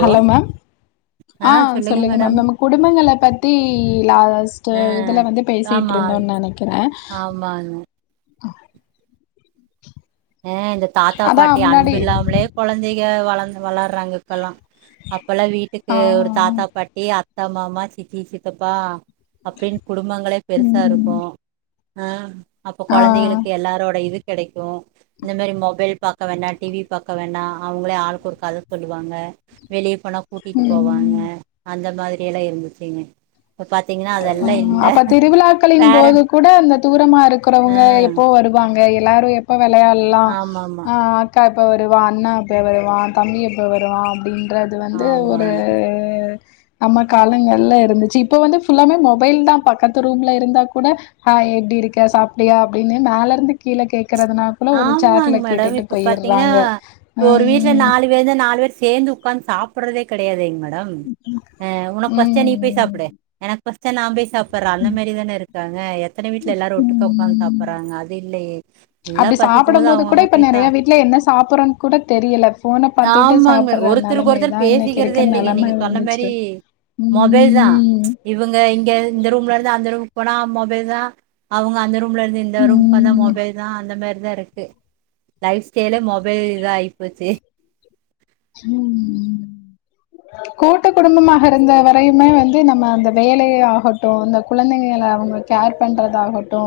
Hello ma'am ஆ சொல்லுங்க ma'am நம்ம குடும்பங்கள பத்தி லாஸ்ட் ஆ இதுல வந்து பேசிட்டு ஆமா இருந்தோன்னு நெனைக்கிற ஆமாங்க ஆஹ ம் இந்த தாத்தா அதா பாட்டி முன்னாடி அன்பு இல்லாமலே கொழந்திங்க ஏ வளர்ந் வளர்றாங்க இப்பெல்லா அப்பெல்லா வீட்டுக்கு ஆ ஒரு தாத்தா பாட்டி அத் அத்த மாமா சித்தி சித்தப்பா அப்டின்னு குடும்பங்களே பெருசா இருக்கு ம் அ அப்போ ஆ கொழந்திங்களுக்கு எல்லாரோட இது கெடைக்கு இந்த மாரி மொபைல் பாக்க வேணா டிவி பாக்க வேணா அவங்களே ஆளுக்கு ஒரு கத சொல்லுவாங்க வெளியே போனா கூட்டிட்டு போவாங்க ம் அந்த இந்த மாரியல்லா இருந்துச்சுங்க இப்ப பாத்தீங்கன்னா அதெல்லா இல்ல அப்ப திருவிழாக்களின் போது பேரன் கூட அந்த தூரமா இருக்கிறவங்க ஆ எப்போ வருவாங்க எல்லாரு எப்ப வெளயாடலா ஆமாமா. அ அக்கா எப்போ வருவா அண்ணா எப்போ வருவா தம்பி எப்போ வருவா அப்டின்னு றது வந்து ஒரு ஆமாங்க. நம்ம காலங்கள்ல இருந்துச்சு இப்ப வந்து ஃபுல்லாமே மொபைல் தா பக்கத்து ரூம்ல இருந்தா கூட ஹாய் எப்டி இருக்க சாப்டியா அப்டினு மேலருந்து கீழ கேக் ஆமாங் மேடம் இப்ப பாத்திங்கனா போயிர்றாங்க. இப்ப ஒரு வீட்ல ம். நாலு வேரு தா நாலு வேர் சேந்து உக்காந்து சாப்புட்றதே கெடயாதே [unintelligible] டம் அ உனக் பஸ்ச்சா நீ போய் சாப்டு ம். எனக் பஸ்ச்சா நா போய் சாப் புர்ர அந்த மேரி தானருக் க்காங்க எத் த்தன வீட்ல எல்லாரு ஒட்டுக்க உக்காந்து சாப்புறாங்க அது இல்லயே அப்டி சாப்படம்போது கூட இப்ப நெறய வீட்டுல என்ன சாப்புறோன் கூட தெரியல ஃபோன பாத்துட்டு ஆமாங்க. சாப்புற ஒருத்தருக்கு நிலம ஒருத்தர் இதா இன்னைக்கு பேசிக்கிறதே இருக்க இல்லைங்க. நெலம நீங்க சொன்ன வந்து மாரி ச்சு மொபைல் தான். ம் இப்ப னா மொபைல் தா அவங்க அந்த ரூ லருந்து இந்த ரூம்கு வந்தா ம். மொபைல் அந் மேரிதா இருக்கு லைஃப் ஸ்டைலே மொபைல் இதா ஆயிப்போச்சு ம் கூட்டு குடும்பமாகருந்த வரையுமே வந்து நம்ம அந்த வேலயே ஆகட்டு இந்த குழந்தைங்கள அவங்க கேர் பண்றதாகட்டு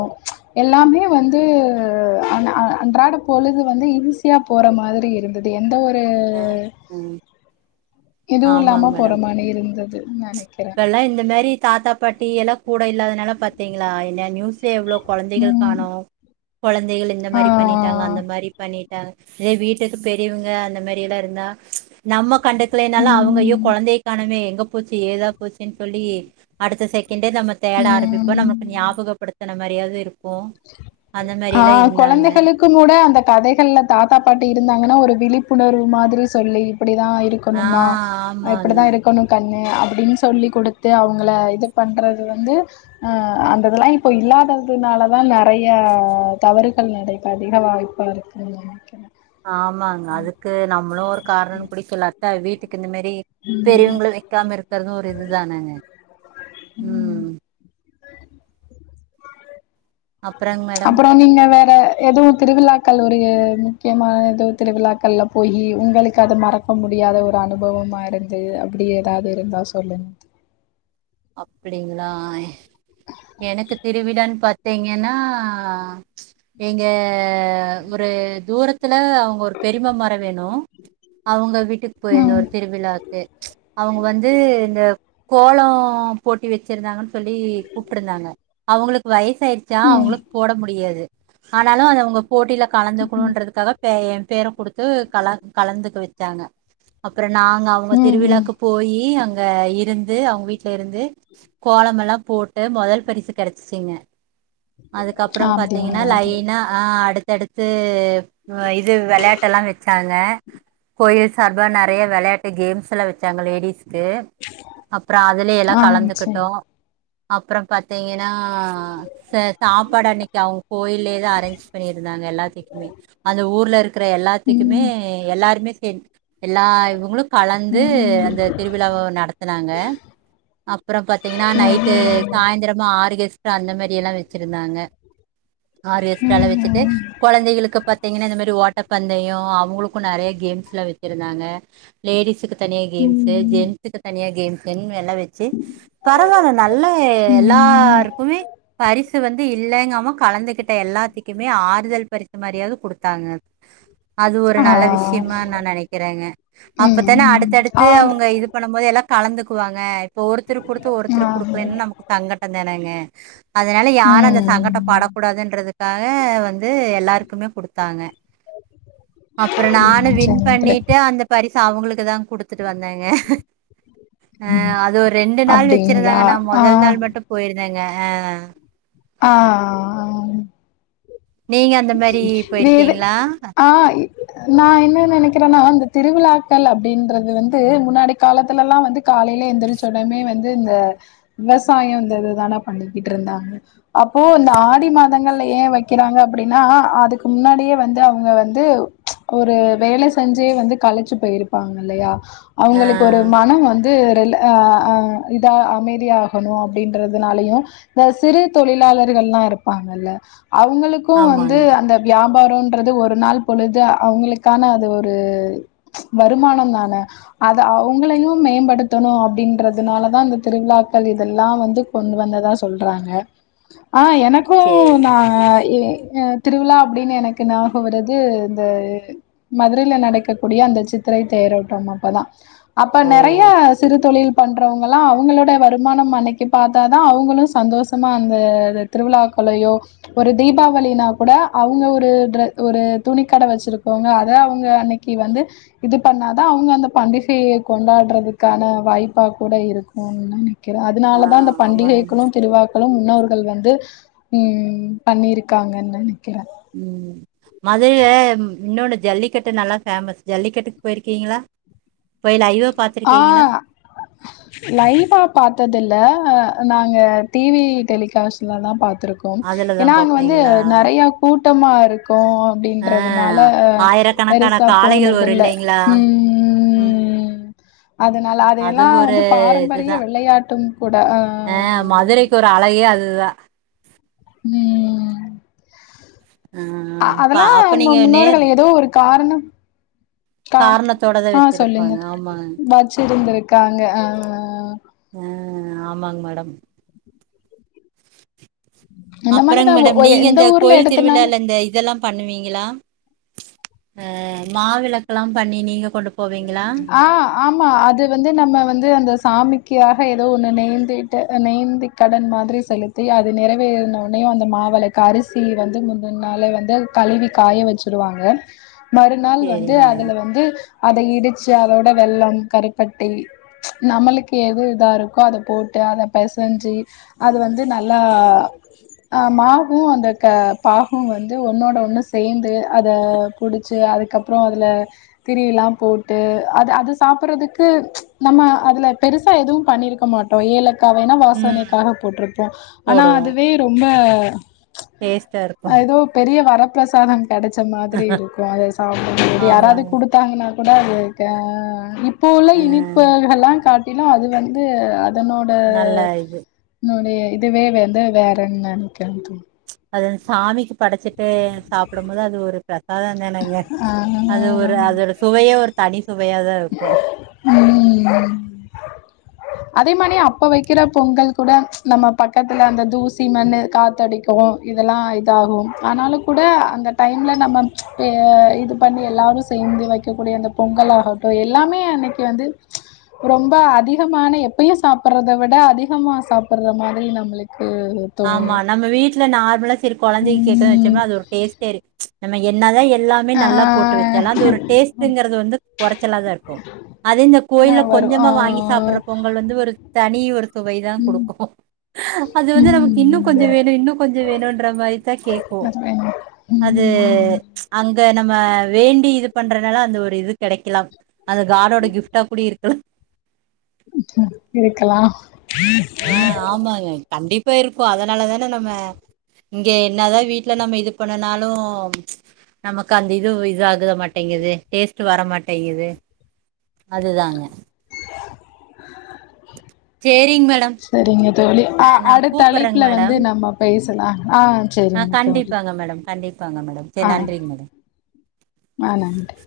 எல்லாமே வந்து அன் அ அன்றாட பொழுது வந்து ஈஸியா போற மாதிரி இருக்குது ஏ எந்த ஒரு ம் எதுவுல்லாம போற மாரி இருந்துது நெனைக் இப்பெல்லா இந்த மேரி தாத்தா பாட்டி எல்லா கூட இல்லாதனால பாத்தீங்ளா என்ன நியூஷே எவ்ளோ கொழந்தைகள் ம். காணோ கொழந்தைகள் இந்த ஆ. மரி பண்ணிட்டாங்க அந்த மாரி பண்ணிட்டாங்க இதே வீட்டுக்கு பெரியவங்க அந்த மேரி இதாருந்தா நம்மோ கண்டுக்லேனாலு அவங்க அய்யோ ம். கொழந்தைய காணுமே எங்க போச்சு ஏதா போ போச்சுன் சொல்லி அடுத்த செகன் கிட்டே நம்ம தேட ஆரம்பிப்போ ம் நமக்கு ஞாபகப்படுத் தன மாரியாது இருக் ஆ கொழந்தைகளுக் மூட அந்த கதைகள்ல தாத்தா பாட்டி டு ந்தாங்கனா ஒரு விழிப்புணர்வு மாதிரி சொல்லி இப்டிதா ஆ இருக்கணுமா அ ஆமாங்க இப்டித்தா இருக்கணு கண்ணு [unintelligible] அப்டின் சொல்லி குடுத்து அவங்கள இது பண்றது வந்து அ அந்த இதுல்லா இப்ப இல்லாததுனால தா நறைய தவறுகள் நடக் இப்ப அதிக வாய்ப்பாருக்குன் நெனைக்கிறே ஆமாங்க அதுக்கு நம்ளு ஒரு காரணோ [unintelligible] த வீட்டுக் இந்த மேரி பெரியவங்களு வெக்காம இருக்கிறது ஒரு இது தானாங்க ம் அப்புறங்க மேடம் அப்புற நீங்க வேற எதுவு திருவிழாக்கள் உரிய முக்கியமா எதோ திருவிழாக்கள்ல போயி உங்களுக்கு அத மறக்க முடியாத ஒரு அனுபவமா இருந்து அப்டி ஏதாவது இருந்தா சொல்லுங்க அப்படிங்களா எனக்கு தெர் விடன் பா்த்தீங்கன்னா ச் எங்க ஒரு தூரத் த்தில அவுங்க ஒரு பெரிமா மொற வேணு அவுங்க விட் ட்டுக்கு போயிருந்த ம் ஒரு திருவிழாக்கு ச் அவுங்க வந்து இந்த கோலோ ஆ போட்டி வெச்சிருந்தாங்கன் சொல்லி கூப்பிட்ருந்தாங்க அவுங்களுக்கு வயசு ஆயிருச்சா ம் அவுங்களுக் போட முடியாது ஆனாலு அத அவுங்க போட்டியில கலந்துக்கனுன்றதுக்காக ப எ பேர குடுத்து கல கலந்துக்க வெச்சாங்க அப்புறோ நாங்க அவுங்க ம் ம் திருவிழாக்கு போயி அங் க இருந்து அவுங்க வீட் ல இருந்து கோலமெல்லா போட்டு மொதல் பரிசு கெடச்சிசிங்க அதுக்கப்புறோ பாத்தீங்கனா அப்டிங்களா அது லைனா ஆ அடுத் தடுத்து இது வெளாட்டெல்லா வெச்சாங்க கோயில் சார்பா நெறைய வெளையாட்டு கேம்ஸ் எல்லா வச்சாங்க லேடிஸ் க்கு அப்றோ பிள்ளேய எல்லா ஆ சரி கலந்துகிட்டோ அப்றோ பாத்தீங்க னா சே சாப்பாடு அன்னிக்கு அவேங்க கோயிலயே தா அரேஞ்ச் பண்ணிருந்தாங்க எல்லாத்திக்மே அந்த ஊர்ல இருக் க்கற எல்லாத்திக்குமே ம் எல்லாருமே சேந் எல்லா இவுங்களு கலந்து ம் அந்த திருவிழாவ நடத்துனாங்க அப்றோ பாத்தீங்கனா நைட்டு சாய்ந்தரமா ஆற்கெஸ் ட்றா அந்த மேரியெல்லா வச்சிருந்தாங்க ஆறு கெஸ்டாராலா வெச்சுட்டு கொழந்தைகளுக்கு பாத்தீங்கனா இந்த மாரி வாட் டர் பந்தயோ அவுங்களுக்கு நெறையா கேம்ஸ்லா வெச்சிருந்தாங்க லேடிஸுக்கு தனியா கேம்ஸு ம் ம் ஜென்ஸுக்கு தனியா கேம்ஸுனு எல்லா வெ சி பரவால நல்ல ம் எல்லாருக்குமே பரிஸ் சு வந்து இல்லேங்காம கலந்துகிட்ட எல்லாத்திக்குமே ஆர் தல் பறித்த மாரியாது குடுத்தாங்க அது ஒரு ஆ நல்ல விஷ்யமா நா நெனைக்கிறேங்க அப்தான ம் ஆ அடுத்தடுத்து அந்த அவங்க இது பண்ணும் போது எல்லா கலந்துக்குவாங்க இப்ப ஒருத்தர் குடுத்து ஆ ஒருத்தர் குடுக்கலன்னா நமக்கு சங்கட்டோ தானங்க அதனால யாரும் அந்த ம் சங்கட்டோ படக்கூடாதுன்றது க்காக வந் து எல்லாருக்குமே குடுத்தாங்க அப்பறோ நானு ம் வின் சரிங்க தோழி பண்ணிட்டு அந்த பரிஸ் அவுங்களுக்கு தா குடுத்து ட்டு வந்தேங்க ஆ அது ஒரு ரெண்டு நாள் அப்டிங்களா வெச்சிருந்தாங்க நா ஆ மொதல் நாள் மட்டு போயிருந்தேங்க ஆ ஆ நீங்க அந்த மாரி இது து போயிருக்கீங்களா ஆ நா என்ன நெனக்கிற னா அந்த திருவிழாக்கள் அப்டின்றது வந்து முன்னாடி காலத்துலலா வந்து காலைல எந்துருச்ச ஒடமே வந்து இந்த விவசாயொ இந்த இதுதான பண்ணிக்கிட்ருந்தாங்க அப்போ இந்த ஆடி மாதங்கள்ல ஏ வெக்கிறாங்க அப்டின்னா அதுக்கு முன்னாடியே வந்து அவுங்க வந்து ஒரு வேல செஞ்சே வந்து கழச்சி போயிருப்பாங்கல்லையா ஆ அவுங்ளுக்கு ஒரு மனொ வந் து ரிலா ஆ ஆ இதா அமைதியாஹணு அப்டின்றதுனாலயு இந்த சிறு தொழிலாளர்கள்லா இருப்பாங்கல்ல அவுங்க பு வந்து ஆமாங்க அந்த வ்யா பாரோன்றது ஒரு நாள் பொழுது அவுங்களுக்கான அது ஒரு வருமானம் தான அது அவுங்களையு மேம்படுத்தணு அப்டின்றதுனாலதா இந்த திருவிழாக்கள் இதெல்லா வந்து கொண்டு வந்ததா சொல்றாங்க ஆ எனக்கு சேரிங்க நா ஏ ஆ திருவிழா அப்டின்னு எனக்கு ஞாபொ வர்றது இந்த மதுரையில நடக்கக்கூடிய அந்த சித்திரை தேரோட்டம்மப்பதா அப்ப ஓ நெறைய சிறு தொழில் பண்றவங்கல்லா அவுங்களோட வருமானம் மன்னைக்கி பாத்தா தா அவுங்களு சந்தோசமா அந்த த திருவிழாக்கொளையோ ஒரு தீபா வளினாக் கூட அவுங்க ஒரு ட்ர ஒரு துணி கட வச்சிருக்கவுங்க அத அவுங்க அன்னக்கி வந்து இது பண்ணாதா அவுங்க அந்த பண்டிகைய கொண்டாட்றதுக்கான வாய்ப்பா கூட இருக்குன் நென க்கிற ஆ அதுனால தா இந்த ஆமாங்க பண்டிகைகளு திருவ்ழா களு முன்னோர்கள் வந்து ம் பண்ணிர்க் காங்கன் நெனக்கிற ம் மதுரைல இன்னொன்னு ஜல்லிக்கட்டு நல்லா ஃபேமஸ் ஜல்லிக்கட்டுக் போயிருக்கீங்களா போய் லைவா ஆ பாத்துருக்கீங்களா லைவா பாத்ததில்ல நாங்க டிவி டெலிகாஸ்ட்ல தா பாத் இருக்கோம் அதுலதா ஏன்னா அங்க வந்து பாப்பீங்களா நிறைய கூட்டு கூட்டமார்க் இருக்கும் ஆ அப்படின்றதுனால ஆயிரக்கணக்கான பெருசா காளைகள் போனது வரு இல்ல இல்லைங்களா ம் ம் அதனால அது அதையெல்லாம் ஒரு வந்து பாரம்பரிய இதுதா விளையாட்டும் கூட ஆ துதான் ம் ஆ பா அதெல்லாம் அப்ப நீங்க நேர் முன்னோர்கள் ஏதோ ஒரு காரணம் கா காரணத்தோடதா ஆ சொல்லுங்க வச்சிருப்பாங்க ஆமாங்க வச்சுருந்திருக்கு இருக்காங்க ஆ ஆ ஆமாங்க மேடம் இந்த மாதிரி அப்புறங்க தான் ஒ- மேடம் ஒ- நீங்க எந்த இந்த ஊர்ல கோயில் எடுத்தனாலும் திருவிழால இந்த இதெல்லாம் பண்ணுவீங்களா ஆ மாவிளக்கெல்லாம் பண்ணி நீங்க கொண்டு போவீங்களா ஆ ஆமா அது வந்து நம்ம வந்து அந்த சாமி க்கியாக ஏதோ ஒண்ணு நேய்ந்திட்டு நேய்ந்தி கடன் மாதிரி செலுத்தி அது நிறைவேறினனையும் அந்த மாவளக்கு அரிசி வந்து முன்னன்னால வந்து கழுவி காய வச்சடுவாங்க மறுநாள் வந்து சேரிங்க மேடம் அதுல வந்து அதை இடிச்சு அதோட வெள்ளம் கருப்பட்டி நம்மளுக்கு எது இதா இருக்கோ அதை போட்டு அதை பிசைஞ்சு அது வந்து நல்லா மாகவும் அந்த பாகும் வந்து ஒன்னோட ஒண்ணு சேர்ந்து அதை பிடிச்சி அதுக்கப்பறம் அதில திரிலாம் போட்டு அது அது சாப்படுறதுக்கு நம்ம அதுல பெருசா எதுவும் பண்ணிருக்க மாட்டோம் ஏல க்கனா ம் வாசனைக்காக போட்டிருப்போம் ஆனா போடுவோ அதுவே ரொம்ப டேஸ்ட்டா இருக்கு [unintelligible] ஏதோ பெரிய வரம் பிரசாதம் கிடைச்ச மாதிரி இருக்கும் அத சாப்பிடும் போது யாராவது ஆமாங்க குடுத்தாங்கன்னா கூட அது இருக்கே இப்ப போல ஆ இனிப்புகள் எல்லாம் கட் அப்பனா அது வந்து தன்னோட நல்ல இது நொடி இதுவே வந்து வேறன்னு நினைக்க அது சாமி படைச்சிட்டு சாப்பிடும் போது அது ஒரு பிரசாதம் தானுங்க அது ஆ ஒரு அதோட சுவையே ஒரு தனி சுவையாதான் இருக்கும் ம் அதே மாதிரி அப்ப வைக்கிற பொங்கல் கூட நம்ம பக்கத்துல அந்த தூசி மண்ணு காத்தடிக்கும் இதெல்லாம் இதாகும் ஆனாலும் கூட அந்த டைம்ல நம்ம இது பண்ணி எல்லாரும் சேர்ந்து வைக்கக்கூடிய அந்த பொங்கலோட எல்லாமே அன்னைக்கு வந்து ரொம்ப அதிகமான எப்பயையும் சாப்படுறத விட அதிகமா சாப்பிடுற மாதிரி நம்மளுக்கு ம் தோணும் ஆமா நம்ம வீட்ல நார்மலா சரி குழந்தை கேட்டு ம் வச்சோம்னா அது ஒரு டேஸ்ட்டேயே நம்ம என்னாதான் எல்லாமே ஆ நல்லா போட்டு வச்ச அது ஒரு டேஸ்டுங்கிறது வந்து குறைச்சலா தான் இருக்கும் அது இந்த கோயில்ல வந்து வரும் ஆ கொஞ்சமா வாங்கி சாப்பிடுற பொங்கல் வந்து ஒரு தனி ஒரு சுவை தான் ம் கொடுக்கும் அது வந்து நமக்கு இன்னும் ம் கொஞ்சம் வேணும் இன்னும் கொஞ்சம் வேணும்ன்ற மாதிரி தான் கேட்கும் அது ம் அங்க நம்ம வேண்டி இது பண்றதுனால அந்த ஒரு இது கிடைக்கலாம் அது காடோட கிஃப்டா கூடி இருக்கலாம் இருக்கலா ஆ ஆமாங்க கண்டிப்பா இருக்கும் அதனாலதானே நம்ம இங்க என்னாதான் வீட்டுல நம்ம இது பண்ணனாலும் நமக்கு அந்த இது இது ஆக மாட்டேங்குது டேஸ்ட் வர மாட்டேங்குது அதுதாங்க சேரி சரிங்க தோழி ஆ அடுத்த சரிங்க கூப்பறேங்க தோழிஅழைப்புல வந்து மேடம் நம்ம பேசலாம் ஆ ஆ சரிங்க தோழி கண்டிப்பாங்க மேடம் கண்டிப்பாங்க மேடம் சரி ஆ நன்றிங்க மேடம் ஆ நன்றி